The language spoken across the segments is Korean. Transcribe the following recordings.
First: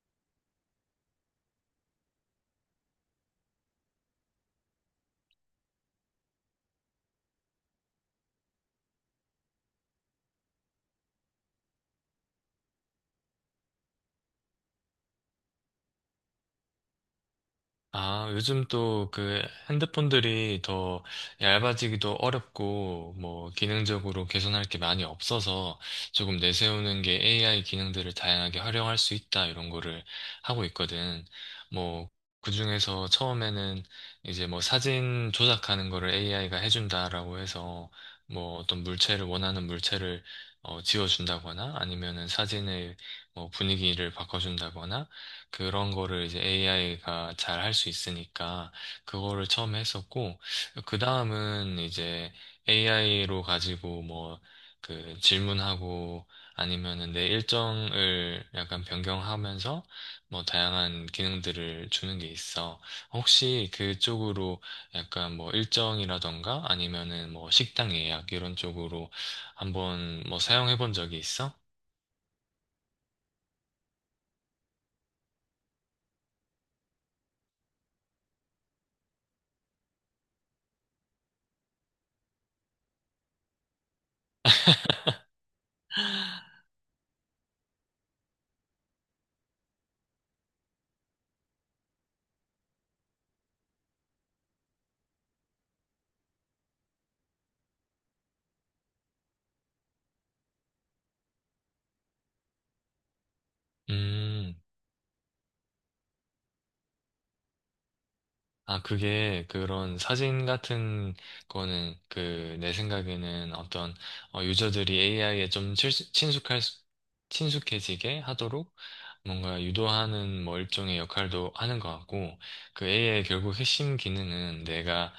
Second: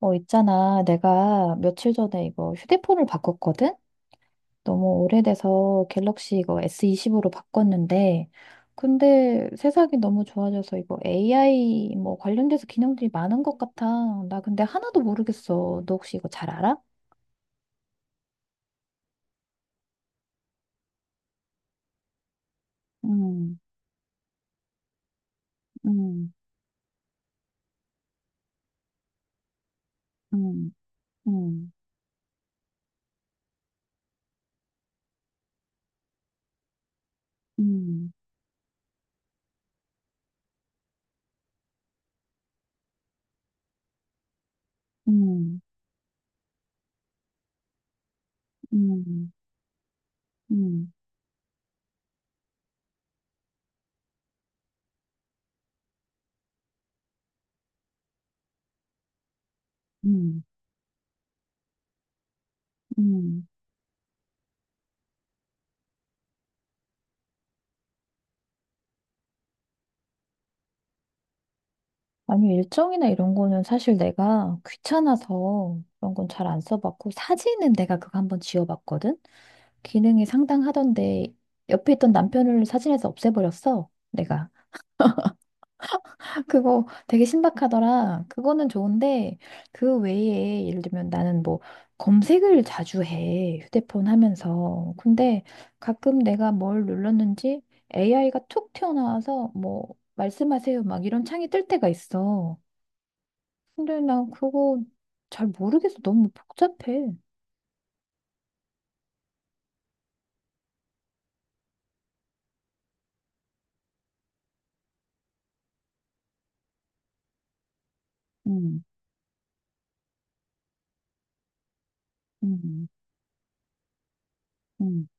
어, 있잖아. 내가 며칠 전에 이거 휴대폰을 바꿨거든? 너무 오래돼서 갤럭시 이거 S20으로 바꿨는데, 근데 세상이 너무 좋아져서 이거 AI 뭐 관련돼서 기능들이 많은 것 같아. 나 근데 하나도 모르겠어. 너 혹시 이거 잘 알아? 아, 요즘 또 그 핸드폰들이 더 얇아지기도 어렵고, 뭐, 음, 기능적으로 개선할 게 많이 없어서 음, 조금 내세우는 게 AI 기능들을 다양하게 활용할 수 있다, 이런 거를 하고 음, 있거든. 음, 뭐, 그중에서 처음에는 이제 뭐 사진 조작하는 거를 AI가 해준다라고 해서 음, 뭐 어떤 물체를, 원하는 물체를 지워준다거나 아니면은 사진의 뭐 분위기를 바꿔준다거나 음, 그런 거를 이제 AI가 잘 할 수 있으니까 음, 그거를 처음 했었고 음, 그 다음은 이제 AI로 가지고 뭐 그 질문하고 아니면은 내 일정을 약간 변경하면서 뭐 음, 다양한 기능들을 주는 게 있어. 음. 혹시 그쪽으로 약간 뭐 일정이라던가 아니면은 뭐 식당 예약 이런 쪽으로 한번 뭐 사용해 본 적이 있어? 아니, 일정이나 이런 거는 사실 내가 귀찮아서 그런 건 잘 안 써봤고, 사진은 내가 그거 한번 지워봤거든? 기능이 상당하던데, 옆에 있던 남편을 사진에서 없애버렸어, 내가. 그거 되게 신박하더라. 그거는 좋은데, 그 외에, 예를 들면 나는 뭐, 검색을 자주 해, 휴대폰 하면서. 근데 가끔 내가 뭘 눌렀는지 AI가 툭 튀어나와서, 뭐, 말씀하세요, 막 이런 창이 뜰 때가 있어. 근데 나 음. 그거 잘 모르겠어. 너무 복잡해. 아, 그게 그런 사진 같은 거는 그 내 생각에는 어떤 유저들이 AI에 좀 친숙해지게 하도록 음, 뭔가 유도하는 뭐 일종의 역할도 하는 것 같고 그 음, AI의 결국 핵심 기능은 음, 내가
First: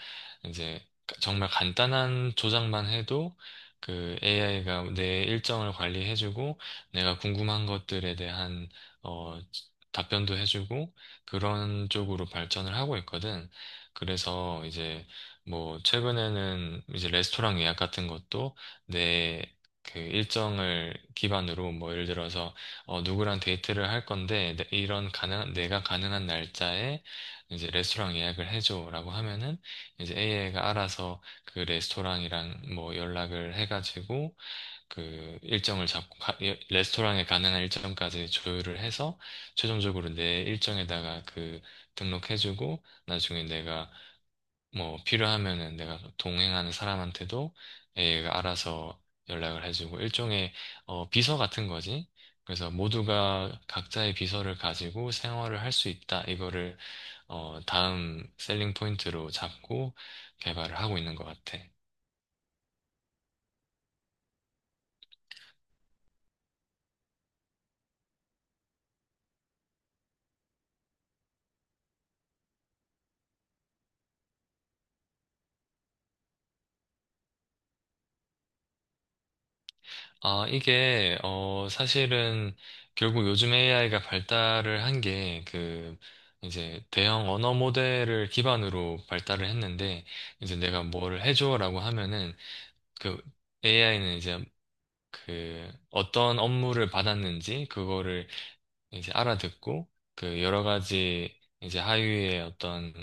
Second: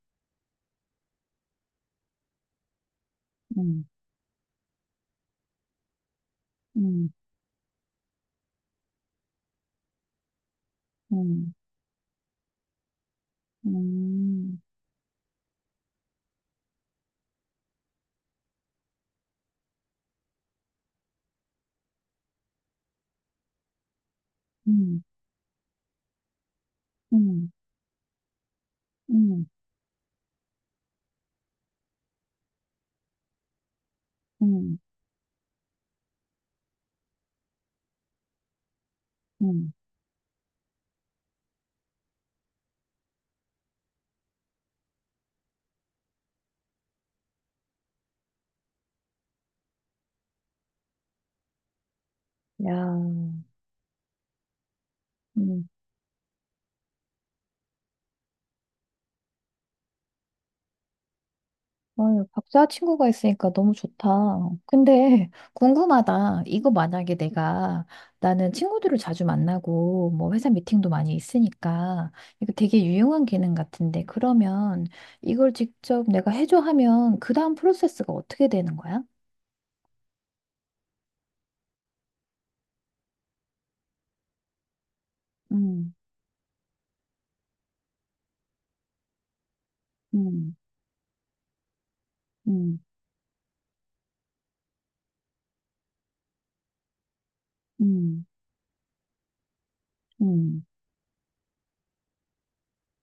이제 정말 간단한 조작만 해도 음, 그 AI가 내 일정을 관리해주고 음, 내가 궁금한 것들에 대한 어, 답변도 해주고 음, 그런 쪽으로 발전을 하고 있거든. 음, 그래서 이제 뭐 최근에는 이제 레스토랑 예약 같은 것도 내 그 일정을 기반으로 뭐 예를 들어서 어 누구랑 데이트를 할 건데 음, 이런 가능 내가 가능한 날짜에 음, 이제 레스토랑 예약을 해줘라고 음, 하면은 이제 AI가 알아서 그 레스토랑이랑 뭐 연락을 해가지고 음, 그 일정을 잡고 예, 레스토랑에 가능한 일정까지 조율을 해서 음. 최종적으로 내 일정에다가 그 등록해주고 나중에 내가 뭐 필요하면은 내가 동행하는 사람한테도 얘가 알아서 연락을 해주고 일종의 비서 같은 거지. 그래서 야, 모두가 각자의 비서를 가지고 생활을 음. 할 수 있다. 이거를 다음 셀링 포인트로 잡고 개발을 하고 있는 것 같아. 아유, 박사 친구가 있으니까 너무 좋다. 근데 궁금하다. 이거 만약에 내가 나는 친구들을 자주 만나고 뭐 회사 미팅도 많이 있으니까 이거 되게 유용한 기능 같은데 그러면 이걸 직접 내가 해줘 하면 그 다음 프로세스가 어떻게 되는 거야? 아, 이게, 사실은 결국 요즘 AI가 발달을 한 게, 음, 그, 이제 대형 언어 모델을 기반으로 발달을 했는데, 음, 이제 내가 뭐를 해줘라고 하면은, 음, 그 AI는 이제 그 어떤 업무를 받았는지, 음, 그거를 이제 알아듣고, 그 여러 음, 가지 이제 하위의 어떤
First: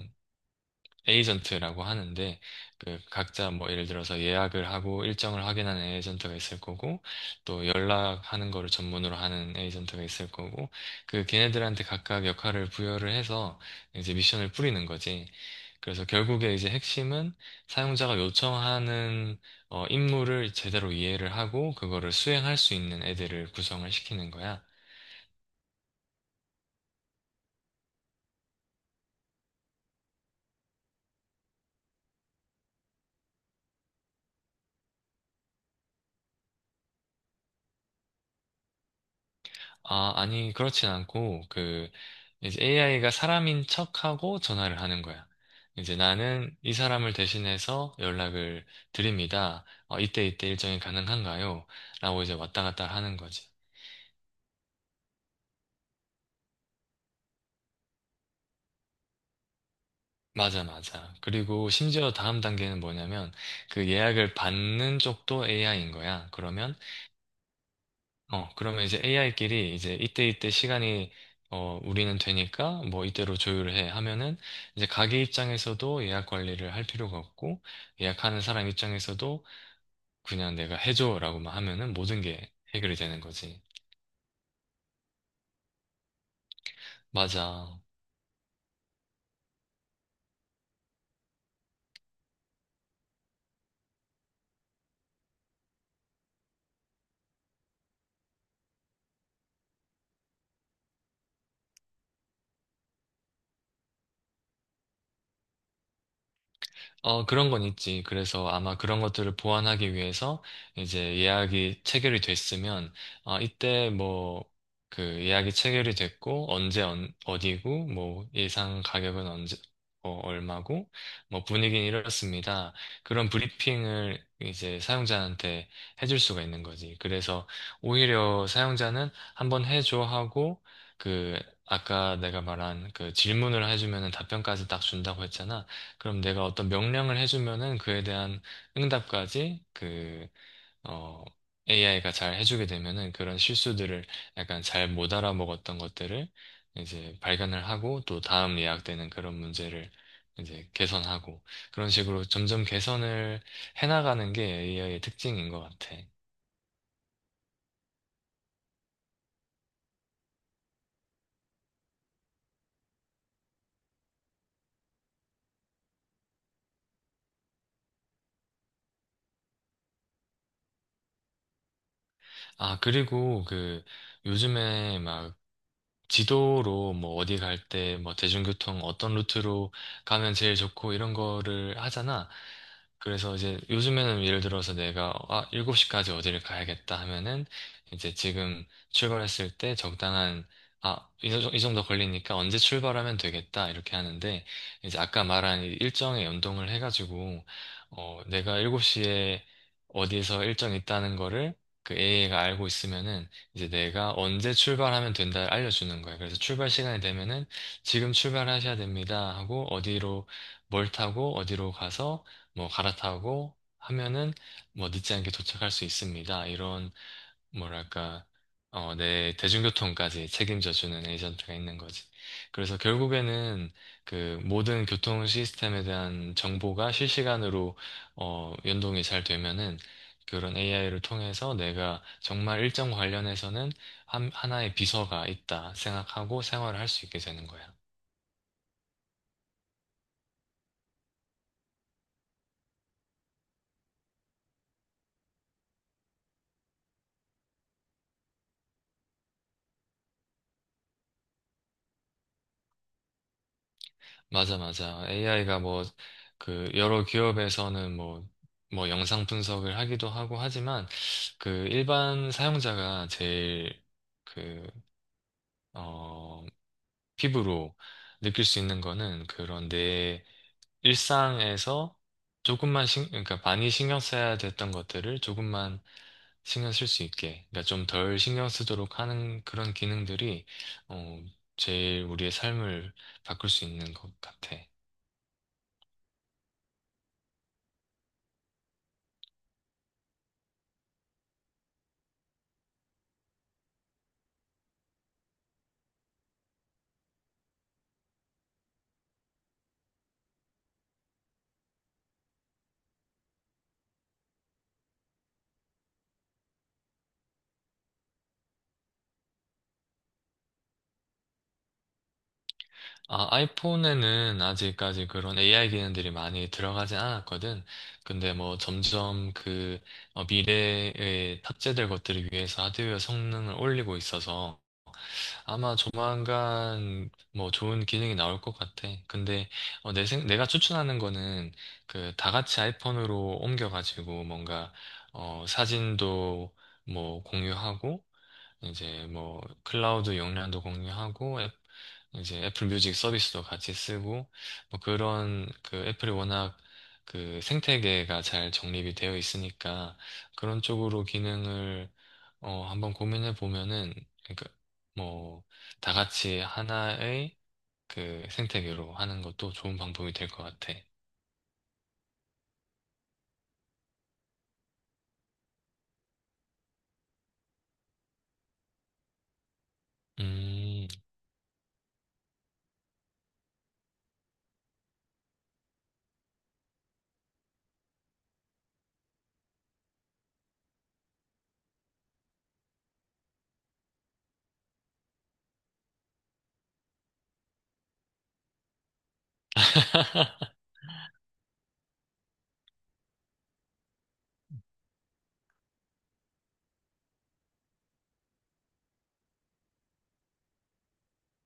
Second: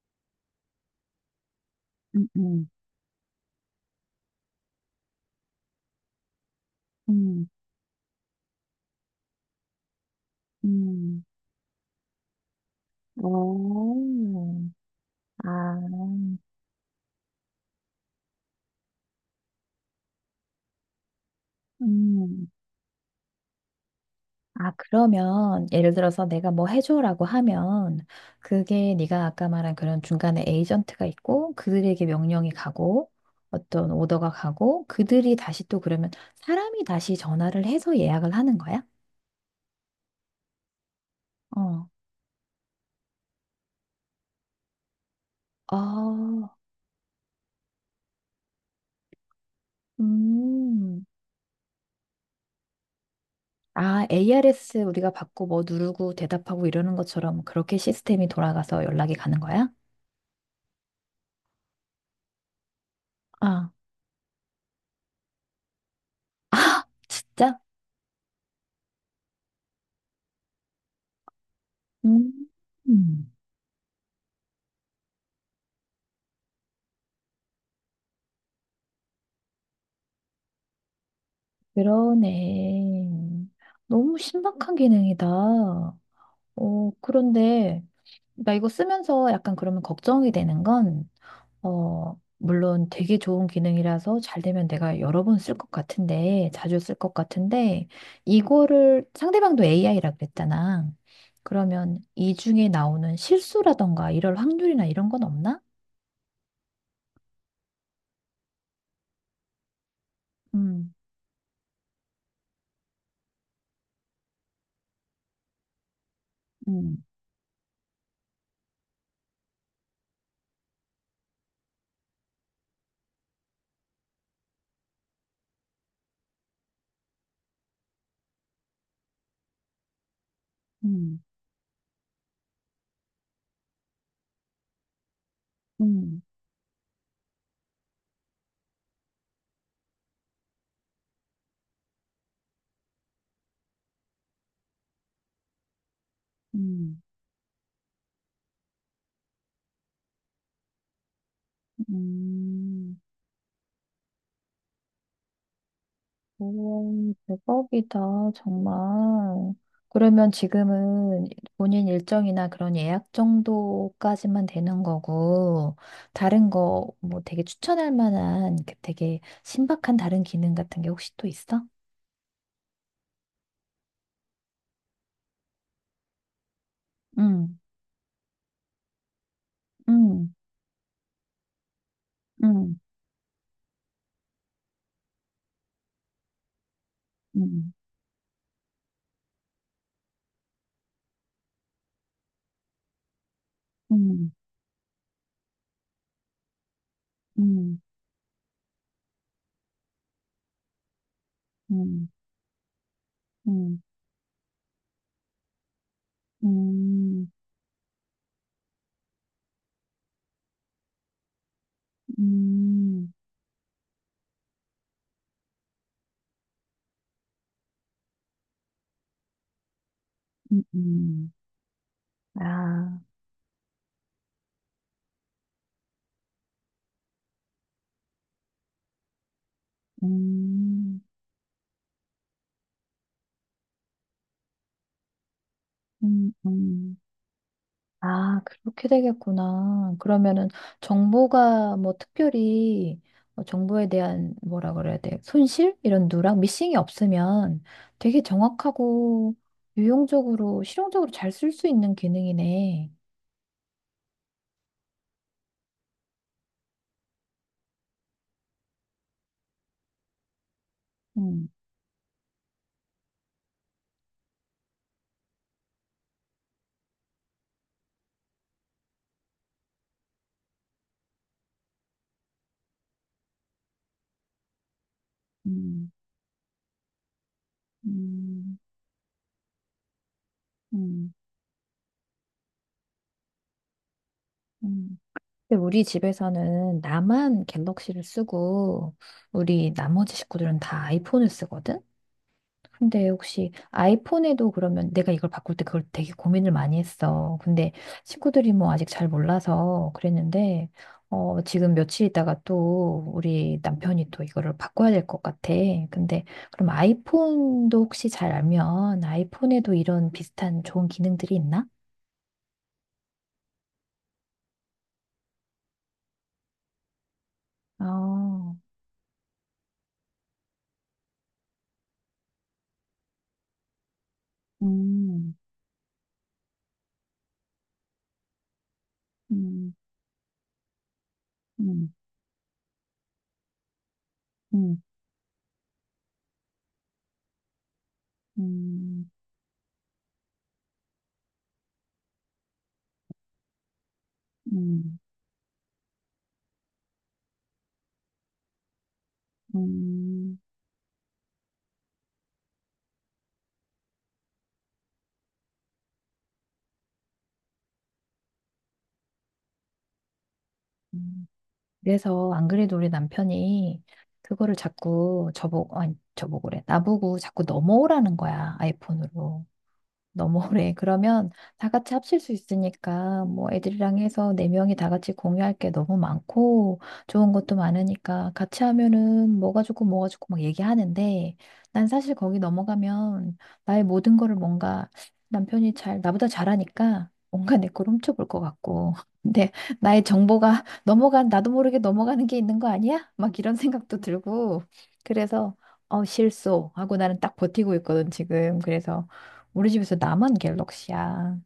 에이전트라고 음, 하는데 음, 그 각자 뭐 예를 들어서 예약을 하고 일정을 확인하는 에이전트가 있을 거고 음, 또 연락하는 거를 전문으로 하는 에이전트가 있을 거고 음. 그 걔네들한테 각각 역할을 부여를 해서 이제 미션을 오, 뿌리는 거지. 아, 그래서 결국에 이제 핵심은 사용자가 요청하는 임무를 제대로 이해를 하고 그거를 음. 수행할 수 있는 애들을 구성을 시키는 거야. 아, 그러면 예를 들어서 내가 뭐 해줘라고 하면 그게 네가 아까 말한 그런 중간에 에이전트가 있고 그들에게 명령이 가고 어떤 오더가 가고 그들이 다시 또 그러면 사람이 다시 전화를 해서 예약을 하는 거야? 아, 아니, 그렇진 않고, 어. 그, 이제 AI가 사람인 척하고 전화를 하는 거야. 이제 아, 나는 이 사람을 대신해서 연락을 드립니다. 이때 이때 일정이 음. 가능한가요? 라고 이제 왔다 갔다 하는 거지. 아, ARS 우리가 받고 뭐 누르고 대답하고 이러는 것처럼 그렇게 시스템이 돌아가서 연락이 가는 거야? 맞아, 맞아. 그리고 심지어 다음 단계는 뭐냐면, 아. 그 예약을 받는 쪽도 AI인 거야. 그러면 아, 진짜? 그러면 이제 AI끼리 이제 이때 이때 시간이 우리는 되니까 뭐 음. 이때로 조율해 하면은 이제 가게 입장에서도 예약 관리를 할 필요가 없고 예약하는 사람 입장에서도 그냥 내가 해줘라고만 하면은 모든 게 해결이 되는 그러네. 거지. 너무 신박한 기능이다. 어, 맞아. 그런데, 나 이거 쓰면서 약간 그러면 걱정이 되는 건, 어, 물론 되게 좋은 기능이라서 잘 되면 내가 여러 번 쓸 것 같은데, 자주 쓸 것 같은데, 이거를 상대방도 AI라 그랬잖아. 그러면 이 중에 나오는 실수라던가 이럴 확률이나 이런 건 없나? 그런 건 있지. 그래서 아마 그런 것들을 보완하기 위해서 음, 이제 예약이 체결이 됐으면, 아, 이때 뭐, 그 예약이 체결이 됐고, 언제 음, 어디고, 뭐, 예상 가격은 언제, 얼마고, 뭐, 분위기는 이렇습니다. 그런 브리핑을 이제 사용자한테 해줄 수가 있는 거지. 그래서 오히려 사용자는 한번 해줘 하고, 음, 그, 아까 내가 말한 그 질문을 해주면 답변까지 딱 준다고 했잖아. 그럼 음, 내가 어떤 명령을 해주면은 그에 대한 응답까지 그, 어, AI가 잘 해주게 되면은 그런 실수들을 약간 잘 못 알아먹었던 것들을 음, 이제 발견을 하고 또 다음 예약되는 그런 문제를 이제 개선하고 그런 식으로 점점 음. 개선을 해나가는 게 AI의 특징인 것 같아. 오, 대박이다, 정말. 그러면 지금은 본인 일정이나 그런 예약 정도까지만 되는 거고, 다른 거 뭐 되게 추천할 만한 그 되게 신박한 다른 기능 같은 게 혹시 또 있어? 아, 그리고 그 요즘에 막 지도로 뭐 어디 응! 갈 때 뭐 대중교통 어떤 루트로 응! 가면 제일 좋고 이런 거를 하잖아. 응! 그래서 이제 요즘에는 예를 들어서 내가 아, 7시까지 어디를 가야겠다 하면은 응! 이제 지금 출발했을 때 적당한 아, 이 정도 걸리니까 언제 출발하면 되겠다 이렇게 응, 하는데 이제 아까 말한 이 일정에 연동을 해가지고 응, 내가 7시에 어디에서 일정 있다는 거를 그 응, a 가 알고 있으면은 이제 응, 내가 언제 출발하면 된다 알려주는 거예요. 그래서 출발 시간이 응, 되면은 지금 출발하셔야 됩니다 하고 어디로 뭘 타고 어디로 가서 뭐 응, 갈아타고 하면은 뭐 늦지 않게 도착할 수 있습니다. 이런 뭐랄까 내 대중교통까지 응, 책임져주는 응, 에이전트가 있는 거지. 그래서 아, 결국에는 그 모든 교통 시스템에 대한 정보가 실시간으로 연동이 잘 되면은 그런 음, AI를 통해서 내가 정말 일정 관련해서는 하나의 비서가 있다 음, 생각하고 생활을 할 음. 수 있게 되는 거야. 아, 그렇게 되겠구나. 그러면은 정보가 뭐 특별히 어, 정보에 대한 뭐라 그래야 돼? 손실? 이런 누락? 미싱이 없으면 되게 정확하고 유용적으로, 실용적으로 잘 쓸 수 있는 기능이네. 맞아, 맞아. AI가 뭐, 그, 여러 기업에서는 뭐, 뭐, 영상 분석을 하기도 하고 하지만, 음, 그, 일반 사용자가 제일, 그, 어, 피부로 느낄 수 있는 거는 그런 내 일상에서 조금만 그러니까 많이 신경 써야 됐던 것들을 조금만 음, 신경 쓸 수 있게, 그러니까 좀 덜 신경 음, 쓰도록 하는 그런 기능들이, 음, 어, 제일 우리의 삶을 바꿀 수 있는 것 같아. 음. 근데 우리 집에서는 나만 갤럭시를 쓰고 우리 나머지 식구들은 다 아이폰을 쓰거든? 근데 혹시 아이폰에도 그러면 내가 이걸 바꿀 때 그걸 되게 고민을 많이 했어. 근데 친구들이 뭐 아직 잘 몰라서 그랬는데, 어, 지금 며칠 있다가 또 우리 남편이 또 이거를 바꿔야 될 것 같아. 근데 그럼 아이폰도 혹시 잘 알면 아이폰에도 이런 비슷한 좋은 기능들이 있나? 아, 아이폰에는 아직까지 그런 AI 기능들이 많이 들어가진 않았거든. 근데 아, 뭐 점점 그 미래에 탑재될 것들을 위해서 하드웨어 성능을 올리고 있어서 음, 아마 조만간 뭐 좋은 기능이 나올 것 같아. 근데 음, 내 내가 추천하는 거는 음, 그 다 같이 아이폰으로 옮겨가지고 뭔가 음, 사진도 뭐 공유하고 이제 음, 뭐 클라우드 용량도 공유하고 이제 애플 뮤직 서비스도 같이 쓰고 뭐 음, 그런 그 애플이 워낙 그 생태계가 잘 정립이 되어 있으니까 음. 그런 쪽으로 기능을 어 한번 고민해 보면은 그러니까 뭐 다 같이 하나의 그 생태계로 하는 것도 좋은 방법이 될 것 같아. 음. 그래서 안 그래도 우리 남편이 그거를 자꾸 저보고, 아니, 저보고 그래. 나보고 자꾸 넘어오라는 거야, 아이폰으로. 너무 오래. 음. 그러면 다 같이 합칠 수 있으니까 뭐 애들이랑 해서 네 명이 다 같이 공유할 게 너무 많고 좋은 것도 많으니까 같이 하면은 뭐가 좋고 뭐가 좋고 막 얘기하는데 난 사실 거기 넘어가면 나의 모든 거를 뭔가 남편이 잘 나보다 잘하니까 뭔가 내 걸 훔쳐볼 것 같고 근데 나의 정보가 넘어간 나도 모르게 넘어가는 게 있는 거 아니야? 막 이런 생각도 들고 그래서 어 실소 하고 나는 딱 버티고 있거든 지금 그래서 우리 집에서 나만 갤럭시야.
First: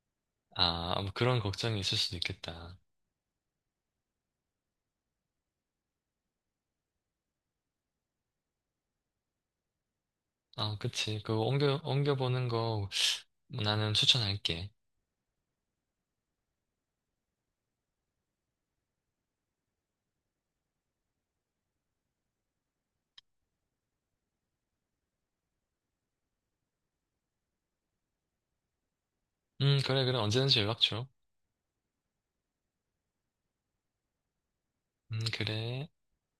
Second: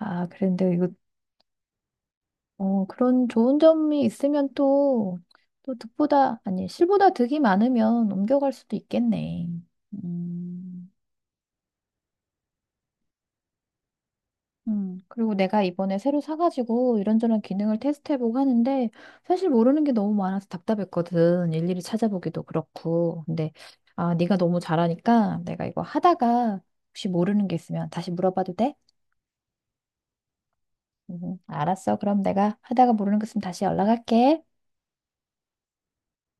아, 그런데 이거, 아, 뭐 그런 걱정이 있을 수도 있겠다. 어, 그런 좋은 점이 있으면 또, 또 득보다, 아니, 실보다 득이 많으면 옮겨갈 수도 있겠네. 아, 음, 그치. 그거 옮겨보는 거 나는 추천할게. 그리고 내가 이번에 새로 사가지고 이런저런 기능을 테스트해보고 하는데, 사실 모르는 게 너무 많아서 답답했거든. 일일이 찾아보기도 그렇고. 근데, 아, 네가 너무 잘하니까 내가 이거 하다가 혹시 모르는 게 있으면 다시 물어봐도 돼? 그래, 그래. 언제든지 연락 줘. 알았어. 그럼 내가 하다가 모르는 것 있으면 다시 연락할게. 그래.